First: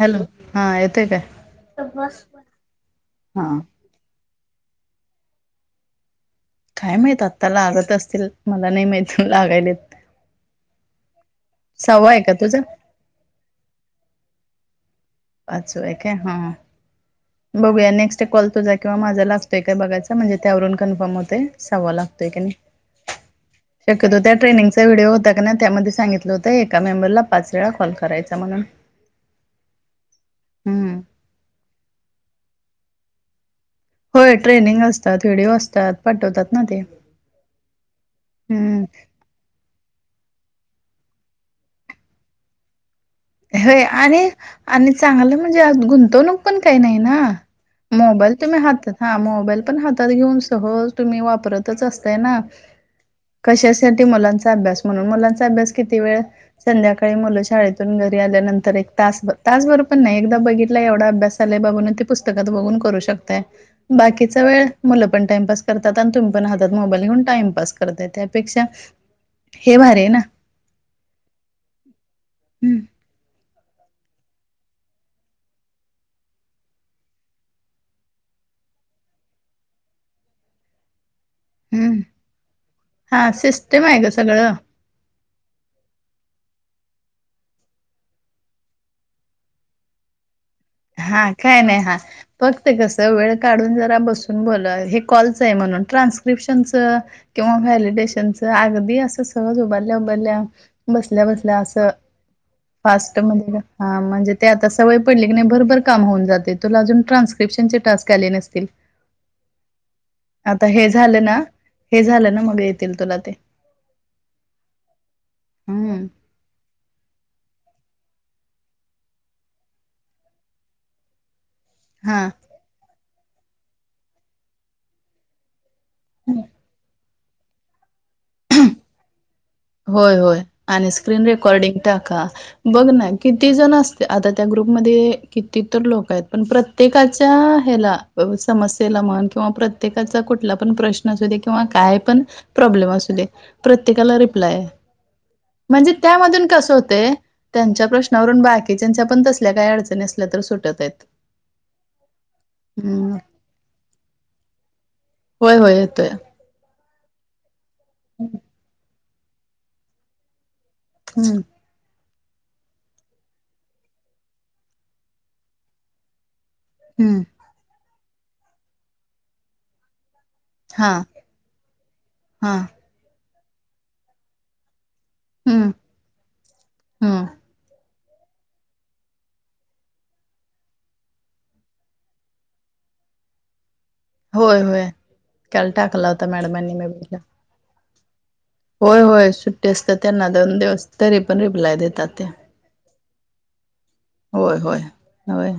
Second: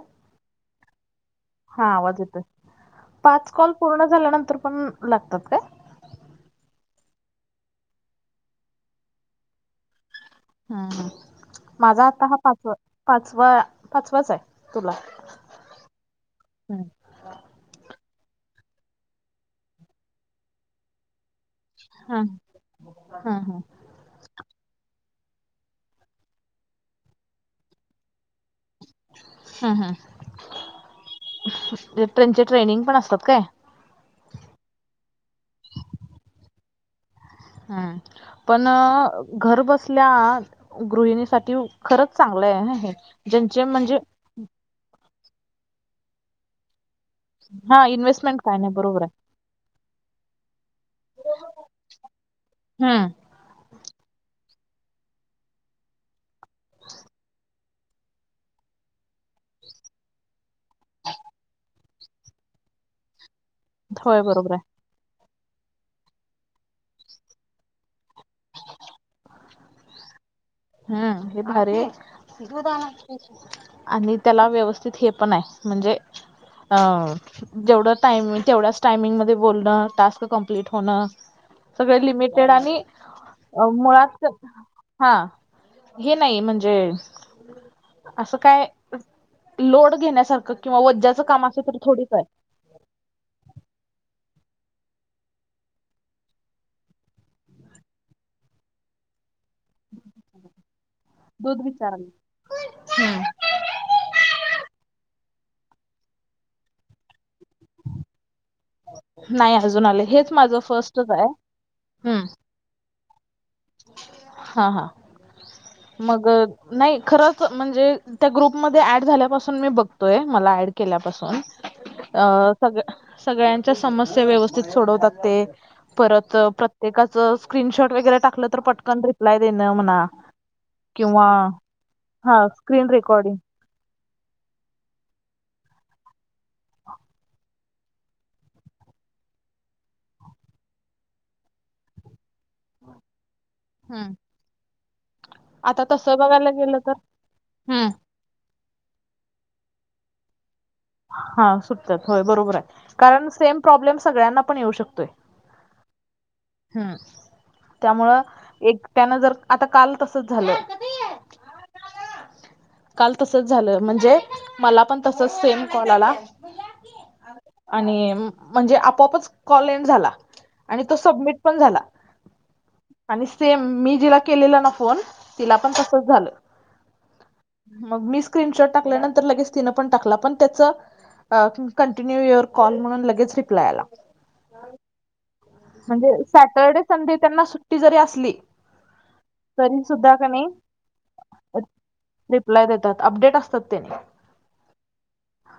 Hello हा येतेय काय? हा आवाज येतच, पाच हा कॉल पूर्ण झाल्यानंतर पण लागतात काय? काय माहित आत्ताला आडत असतील, मला नाही माहित लागायले. हम् माझा सहावा आहे आता का हा तुझा पाचवा पाचवा पाचवाच आहे, तुला पाच एके हा बघूया नेक्स्ट कॉ तझा किंवा माझा लागतोय काय बघायचा म्हणजे त्यावरून कन्फर्म होते. सवा हा लागतो एखने हा हा शक्यत हो त्या ट्रेनिंगचा व्हिडिओ होता का त्यामध्ये सांगितलं होतं एका मेंबरला पाच वेळा कॉल करायचा म्हणून हम्म हम् हम्म त्यांचे ट्रेनिंग पण असतात काय? होय ट्रेनिंग असतात व्हिडिओ डिओ असतात पाठवतात ना ते हम्म पण हम्म घर बसल्या गृहिणीसाठी खरंच चांगलंय हे. ज्यांचे हो म्हणजे आणि आणि चांगलं म्हणजे आ गुंतवणूक पण काही नाही ना. हा मोबाईल इन्व्हेस्टमेंट काय तुम्ही नाही हातात बरोबर हा मोबाईल पण हातात घेऊन सहज तुम्ही वापरतच असताय ना. हा कशासाठी मुलांचा अभ्यास म्हणून मुलांचा अभ्यास किती वेळ संध्याकाळी मुलं शाळेत घरी आल्यानंतर एक तास तास बर पण नाही एकदा बघितला एवढा अभ्यास झालाय बाब तेी पुस्तकात बघून करू शक होय बाकीचा बरोबर वेळ आहे मुलं पण टाइमपास करतात आणि तुम्ही पण हातात मोबाईल घेऊन टाइमपास करताय त्यापेक्षा हे भारी आहे ना. हम्म हे भारी आहे दूध हम्म आणयाला पैसे दे आणि त्याला व्यवस्थित हे पण आहे म्हणजे अ जेवढं टाइमंग तेवढ्याच टाइमिंगमध्येध्ये बोलणं टास्क कंप्लीट होण. हम्म सगळे लिमिटेड आणि हा सिस्टम आहे ग मुळात सगळं. हा हे नाही म्हणजे असं काय लोड घेण्यासारखं किंवा वज्याचं हा काम काय असे तर नाही हा थोडीच आहे. फक्त कसं वेळ काढून जरा बसून बोलला हे कॉलच आहे म्हणून ट्रान्स्क्रिप्शनचं किंवा व्हॅलिडेशनचं अगदी असं सगळच उभारल्या उभारल्या बसल्या बसल्या दूध अस विचारलं फास्ट मध्ये हा म्हणजे ते आता सवय पडली की नाही भरभर काम होऊन जाते तुला अजून ट्रान्स्क्रिप्शनचे टास्क आले नसतील. नाही अजून आले हेच माझं आता हे फर्स्टच झालं आहे. ना हे झालं ना मग येतील तुला ते. हा हा हम्म मग नाही खरच म्हणजे त्या ग्रुपमध्ये ऍड झाल्यापासून मी बघतोय मला ऍड केल्यापासून हा अ सग सगळ्यांच्या समस्या व्यवस्थित सोडवतात ते. परत प्रत्येकाचं स्क्रीनशॉट वगैरे टाकलं तर पटकन रिप्लाय देणं. म्हणा होय होय आणि स्क्रीन किंवा रेकॉर्डीिंग टाका हा बघ स्क्रीन ना रेकॉर्डिंग किती जण अस आता त्या ग्रुपमध्ये किती तरर लोक आहेत पण प्रत्येकाच्या ह्याला समस्येला म्हण किंवा प्रत्येकाचा कुठला पण प्रश्न असू दे किंवा काय पण प्रॉब्लेम असु दे हम्म. प्रत्येकाला हा आता म्हणजे तसं त्या मधून बघायला कस गेलं तर होतंय त्यांच्या हम्म. प्रश्न वरून बाकीचंच्या पण तसल्या काही अडचणी असल्या तर सुटत आहेत. हा सुटतात होय बरोबर आहे हम्म. कारण सेम प्रॉब्लेम सगळ्यांना पण येऊ शकतोय. होय होय येतोय. हम्म त्यामुळं एक त्यान जर आता काल तसच झालं हम्म काल तसच झालं म्हणजे मला पण तसच सेम कॉल आला हम्म आणि म्हणजे आपोपच कॉलएन्ड झाला आणि तो हां, सबमिट पण झाला हां. आणि सेम मी जिला केलेला ना फोन तिला हम्म, पण तसच झालं हम्म. मग मी स्क्रीनशॉट टाकल्यानंतर लगेच तीनपण टाकला पन त्याच कंटिन्यू युअर कॉल म्हणून लगेच रिप्लाय आला होय होय काल टाकला म्हणजे होता मॅडमांनी सॅटर्डे मी संडे बघितला. त्यांना सुट्टी जरी असली होय होय सुट्टी तरी असते सुद्धा का त्यांना नाही दोन दिवस तरी पण रिप्लाय देतात त्या रिपलाय देतात अपडेट असतात त्याने होय होय होय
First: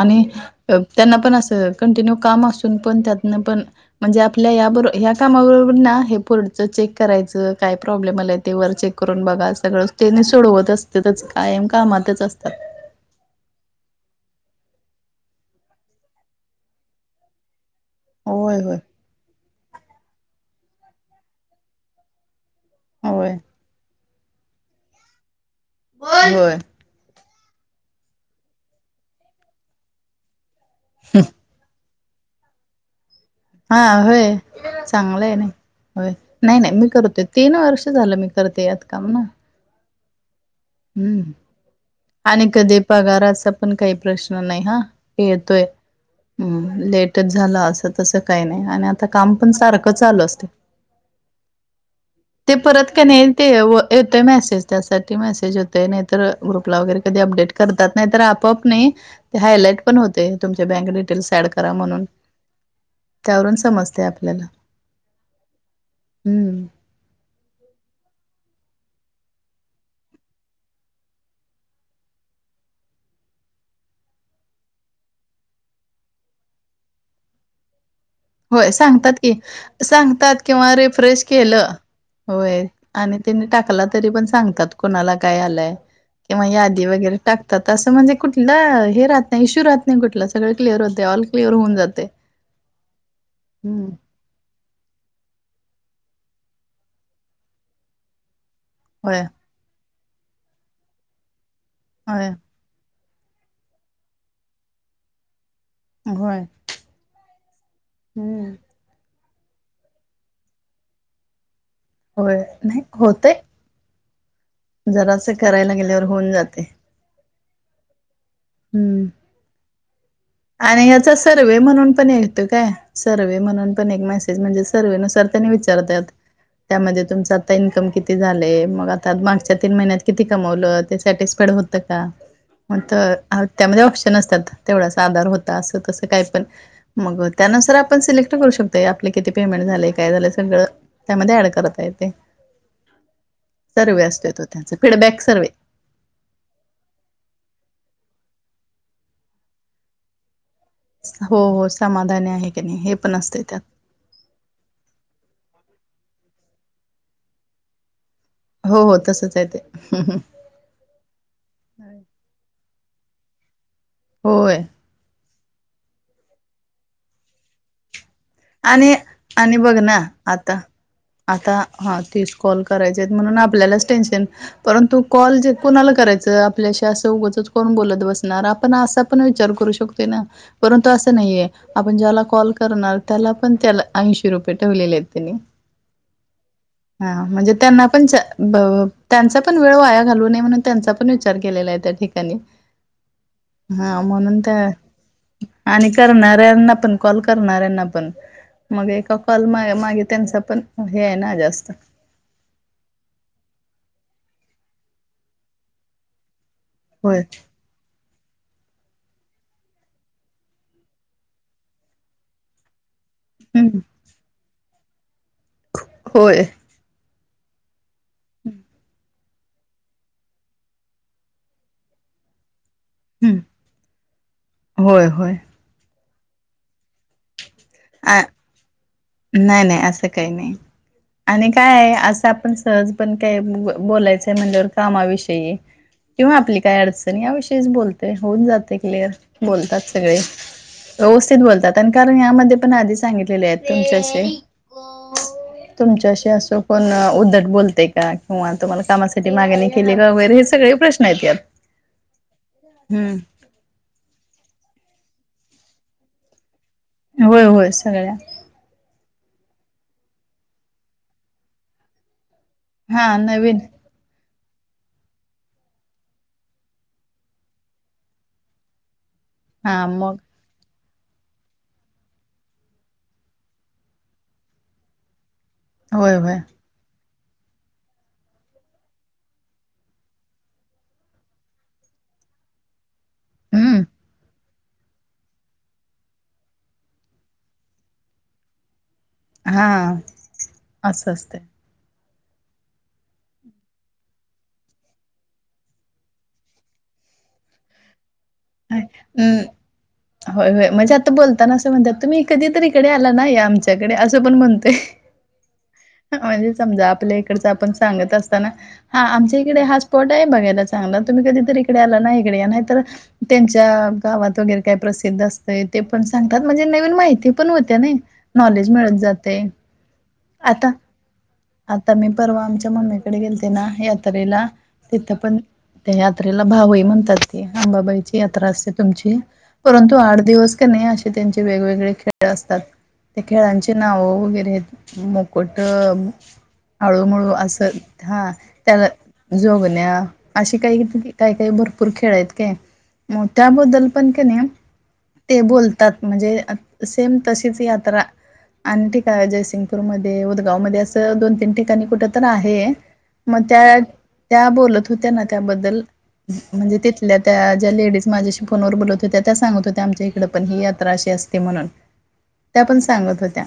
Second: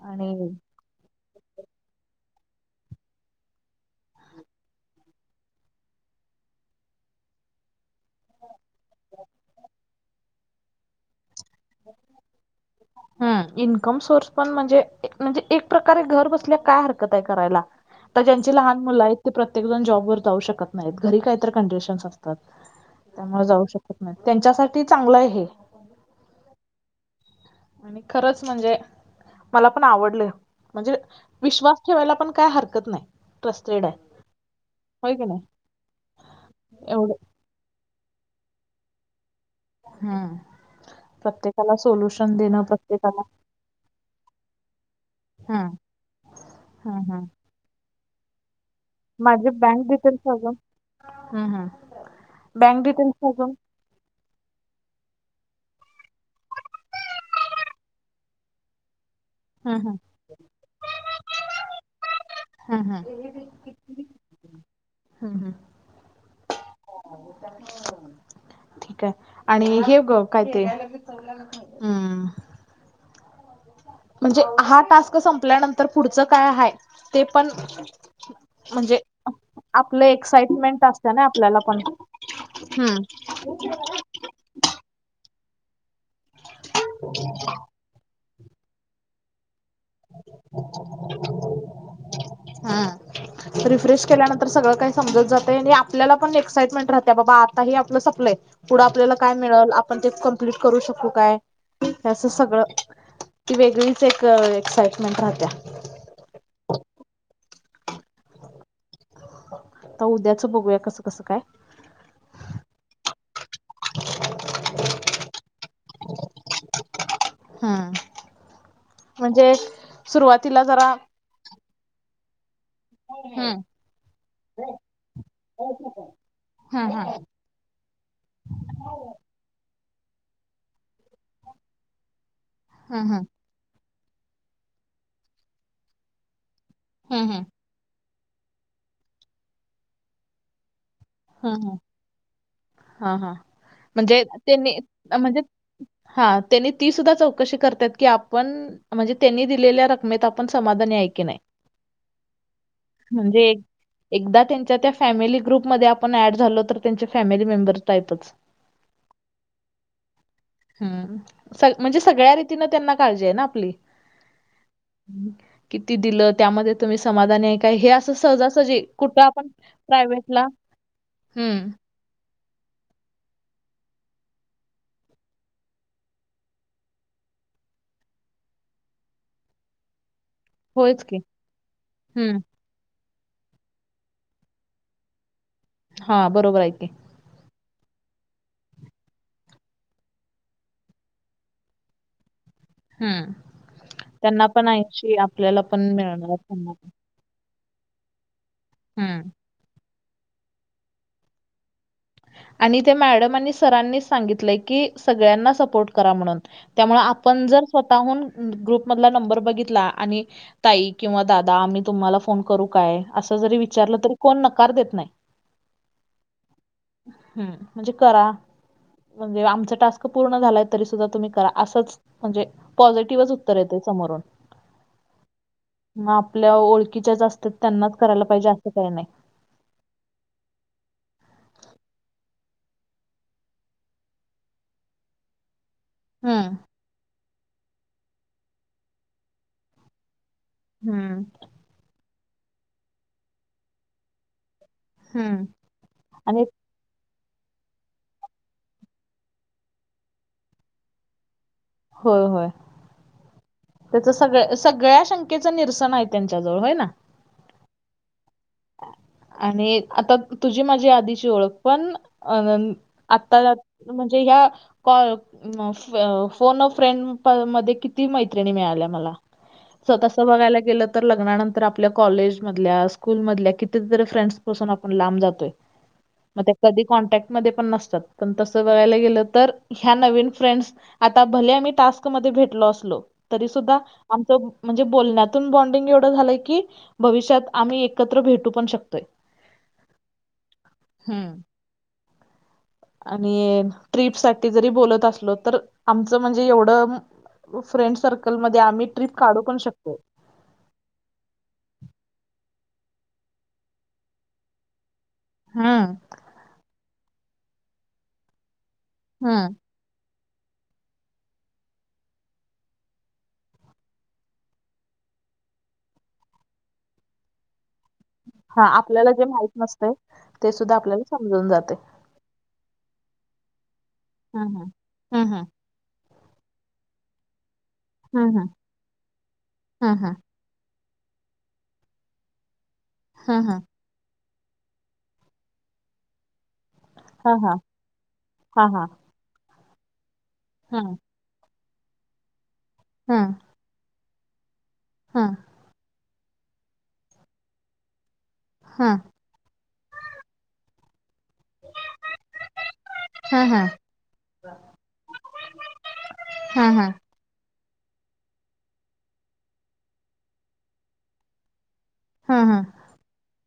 आणि त्यांना पण असं कंटिन्यू काम असून पण त्यांतन पण म्हणजे आपल्या या बरो ह कामाबरोबर ना हे पोर्डच चेक करायचं काय प्रॉब्लेम आलाय ते वर चेक करून बघा सगळच त्यांनी सोडवत अस त्यातच कायम कामातच असतात हु हम इन्कम सोर्स पण म्हणजे म्हणजे एक प्रकारे घर बसल्या काय हरकत आहे करायला तर ज्यांची होय लहान होय मुलं आहेत ते प्रत्येक जण जॉब वर जाऊ शकत नाहीत घरी काहीत कंडिशन्स असत होय त्यामुळे जाऊ शकत नाही त्यांच्यासाठी चांगलं आहे हे बोल होय आणि खरंच म्हणजे मला पण आवडलं म्हणजे विश्वास ठेवायला पण काय हरकत नाही हा ट्रस्टेड आहे होय होय की चांगलंय नाही ना होय नाही नाही मी एवढं करतेत तीन वर्ष झालं मी करते यात काम ना हम्म हम्म प्रत्येकालाच आणि कधी पगाराचा पण काही प्रश्न नाही हा हे येतोय हम्म हम्म लेटच झाला असं तसं काही नाही आणि आता काम माझे पण बँक सारखं चालू डिटेल्स असते अजून हम्म हम्म ते बँक परत का डिटेल्स नाही अजून तेव येतोय मेसेज त्यासाठी मेसेज येतोय नाहीतर ग्रुपला वगैरे कधी अपडेट करतात नाहीतर आपआप नाही ते हम्म हायलाइट हम्म पण होते तुमचे बँक रिटेल्स ऍड करा म्हणून हम्म हम्म त्यावरून समजते आपल्याला हम्म हम्म हम्म [inaudible] ठीक आहे आणि हेव ग काय ते हम्म म्हणजे हा टास्क संपल्यानंतर पुढचं काय आहे ते पण होय म्हणजे सांगतात की आपलं सांगतात किंवा एक्साइटमेंट असत रिफ्रेश ना आपल्याला केलं पण होय आणि तीने टाकला तरी पण सांगतात कुणाला काय आलं किंवा यादि वगैरे टाकतात अस म्हणजे कुठला हे राहत नाही इश्यू राहत नाही कुठ सगळे क्लिअर होते ऑल कलिअर होऊन जाते हा हम्म रिफ्रेश केल्यानंतर सगळं काही समजत जाते आणि आपल्याला पण एक्इटमेंट राहत बाबा आता आपलं सपलंय पुढं आपल्याला होय काय मिळल पण ते कमप्लीट करू शकू काय हे असं होय सगळं ती वेगळीच एक एक्साइटमेंट राहत्या घय हम्म आता उद्याच बघूया कसं कसं काय होय नाही होतंय जरासं करायला गेल्यावर होऊन जाते हम्म हम्म म्हणजे सुरुवात आणि याचा सर्वे म्हणून पण येतं काय सर्वे हम्म म्हणून पण एक मेसेज म्हणजे सर्वेनुसार त्यांनी विचारतात हम्म त्यामध्ये हम्म तुमचा आता इन्कम किती झालय मग आता मागच्या तीन महिन्यात किती कमवलं ते सॅटिस्फाईड होतं का? [inaudible] मग तर हं. त्यामध्ये ऑप्शन असतात तेवढाचं आधार होता असं तसं काय पण हं, मग हं. त्यानुसार आपण सिलेक्ट करू शकतोय आपले किती पेमेंट झालेय काय झालंय सगळं त्यामध्ये ऍड हं, हं. करता येते हां, हां. सर्वे असतो तो त्यांचा फीडबॅक सर्वे हा त्यांनी ती सुद्धा चौकशी करत्यात की आपण म्हणजे त्यांनी दिलेल्या रक्कमेत पण समाधानी आहे की नाही हो हो समाधानी आहे की नाही हे पण असतंय म्हणजे त्यात एकदा त्यांच्या त्या फॅमिली ग्रुपमध्ये आपण ऍड झालो तर त्यांचे फॅमिली मेंबर आहेतचं हो हो तसच आहे ते हम्म हम्म स म्हणजे सगळ्या रीतीनें त्यांना काळजी आहे ना आपली होय किती दिलं त्यामध्ये तुम्ही समाधानी आहे काय हे असं सहजा सहजी आणि कुठं आपण आणि बघ ना प्राव्हेट ला आता आता हा तीस कॉल करायचे आहेत म्हणून आपल्यालाच टेन्शन परंतु कॉल जे कोणाला करायचं आपल्याशी असं उगचच कोण बोलत बसणार आपण असा पण विचार करू शकतो य ना परंतु होयच असं की. नाहीये आपण ज्याला हं. कॉल करणार त्याला पण त्याला ऐंशी रुपये ठेवलेले आहेत त्यांनी हा बरोबर आहे की हा म्हणजे त्यांना पण त्यांचा पण वेळ वाया घालू नये म्हणून त्यांचा पण विचार केलेला आहे त्यांनी हं. हा म्हणून त्यांना पण त्या ऐंशी आपल्याला पण आणि मिळणार त्यांना करणाऱ्यांना पण कॉल करणारऱ्यांना पण मग एका हम्म कॉल मागे त्यांचा पण हे आहे ना जास्त आणि ते मॅडम आणि सरांनी सांगितलंय की सगळ्यांना सपोर्ट करा म्हणून त्यामुळे होय आपण जर स्वतःहून ग्रुप मधला नंबर बघितला आणि ताई किंवा दादा मी तुम्हाला फोन करू काय असं जरी हम्म विचारलं तरी कोण नकार देत नाही होय हम्म म्हणजे करा म्हणजे आमचं टास्क पूर्ण झालाय तरी सुद्धा तुम्ही करा असंच म्हणजे पझिटिव्हच हं उत्तर येतय समोरून होय होय आपल्या ओळखीच्या असतात तर त्यांनाच आ करायला पाहिजे असं काही नाही नाही नाही असं काही नाही आणि काय आहे असं आपण सहज पण काय बोलायचंय म्हणल्यावर कामा विषयी किंवा हम्म आपली काय अडचण याविषयीच बोलतोय होऊन जाते क्लिअर बोलतात सगळे हम्म व्यवस्थित बोलतात आणि कारण यामध्ये पण आधी सांगितलेले आहेत तुमचे असे हम्म तुमच्याशी आणि असो कोण उद्धट बोलते का किंवा तुम्हाला कामासाठी मागणी केली का वगैरे हे सगळे प्रश्न आहेत यात हो होय हम्म त्याच सगळ्या सगळ्या शंकेचं निरसन आहे त्यांच्याजवळ होय ना होय होय सगळ्या आणि आता तुझी माझी आधीची ओळख पण अ हा आता नवीन म्हणजे ह्या क म फोन व फ्रेंड मध्ये किती मैत्रिणी मिळाल्या मला हा मग तसं बघायला गेलं तर लग्नानंतर आपल्याला कॉलेजमधल्या स्कूल मधल्या कितीतरी फ्रेंड्स पासून आपण लांब जातोय होय होय मग त्या कधी कॉन्टॅक्ट मध्ये पण नसतात पण तसं बघायला गेलं तर ह्या नवीन फ्रेंड्स आता भले आम्ही टास्कमध्ये भेटलो असलो तरी सुद्धा हम्म आमच म्हणजे बोलण्यातून बॉडिंग एवढं झालंय की भविष्यात आम्ही एकत्र भेटू पण शकतोय हां असं हम्म असतय आणि ट्रिप साठी जरी बोलत असलो तर आमचं म्हणजे एवढं फ्रेंड सर्कलमध्ये आम्ही ट्रिप काढू हम्म. पण शकतोय होय, होय म्हणजे आता बोलताना असं म्हणतात तुम्ही कधीतरी इकडे आला ना या आमच्याकडे असं पण म्हणतोय ह म्हणजे समजा आपल्या इकडच आपण सांगत असताना हा आमच्या हम्म इकडे हा स्पोट आहे बघायला चांगला तुम्ही कधी तर इकडे आला ना इकडे नाही तर त्यांच्या गावात वगैरे काय प्रसिद्ध असतं ते पण सांगतात म्हणजे नवीन माहिती पण होत्या ना हा नॉलेज मिळत आपल्याला जे जातय माहित नसतंय ते आता, सुद्धा आपल्याला समजून जाते आता मी परवा आमच्या मम्मीकडे गेलते ना हे त्रेला हम्म तिथं हम्म पण हम्म त्या यात्रेला भावई म्हणतात हांबाबाईची हम्म यात्रा असते तुमची परंतु हम्म हम्म आठ दिवस क नाही अशी त्यांचे वेगवेगळे खेळ असतात त्या हम्म हम्म खेळांचे नाव वगैरे मो कोटं आळूमळू हा हा असं हां हा हा त्याला जोगण्या अशी काही, हम्म काही, काही भरपूर खेळ आहेत काय हा मग त्याबद्दल पण का नाही हा ते बोलतात म्हणजे सेम तशीच यात्रा हा आण ती काय जयसिंग पूर मध्ये उदगाव मध्ये असं दोन, तीन ठिकाणी कुठ तर आहे मग हा हा त्या त्या बोलत होत्याना त्याबद्दल हा म्हणजे हा तिथल्या त्या ज्या लेडीज माझ्याशी फोनवर बोलत होत्या त्या सांगत होत्या आमच्या इकडे पण ही यात्रा अशी असते म्हणून हा हा त्या पण सांगत होत्या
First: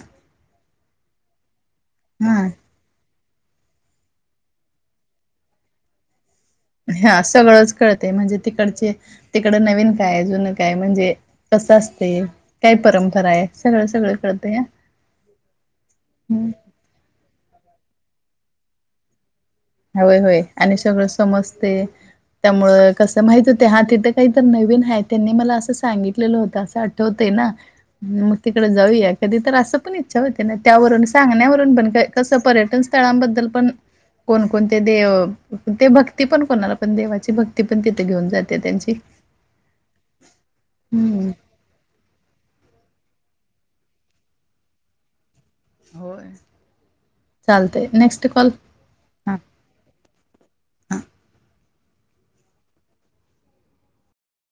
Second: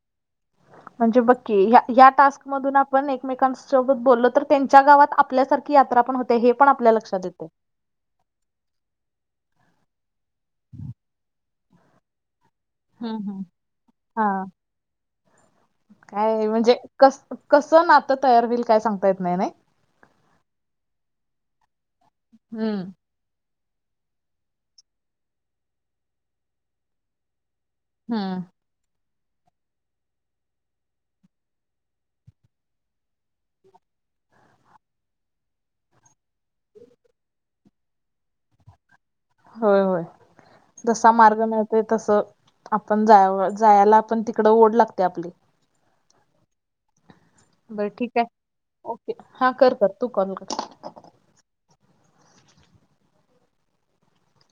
म्हणजे बक्की ह्या, ह्या हा टास्कमधून आप पण एकमेकांसोबत बोलल तर त्यांच्या गावात आपल्यासारखी यात्रा पण होते ते हे पण आप ह्या सगळंच कळते म्हणजे तिकडचे तिकड नवीन काय जुन काय म्हणजे कसं असते काही हम्म परंपरा हम्म आहे सगळं, सगळं हा कळत आ काय म्हणजे कस, कसं नातं तयार होईल काय सांगता येत नाही नाही होय, होय आणि सगळं समजते त्यामुळे हम्म कस माहित होते हा तिथं काही तर नवीन आहे त्यांनी मला असं सांगितलेलं होतं असं आठवते ना म हम्म ते जाऊया कधी तर असं पण इच्छा होते ना त्यावरून सांगण्यावरून पण कसं पर्यटन स्थळांबद्दल पण कोणकोणते देव ते भक्ती पण कोणाला पण देवाची भक्ती पण तिथे घेऊन जाते त्यांची होय, होय जसा हम्म मार्ग मिळत ते तसं आपण जाय जायला आपण तिकड ओढ लागते आपली होय चालतय बरं ठीक आहे नेक्स्ट कॉल. ओके हा कर, कर तू कॉल कर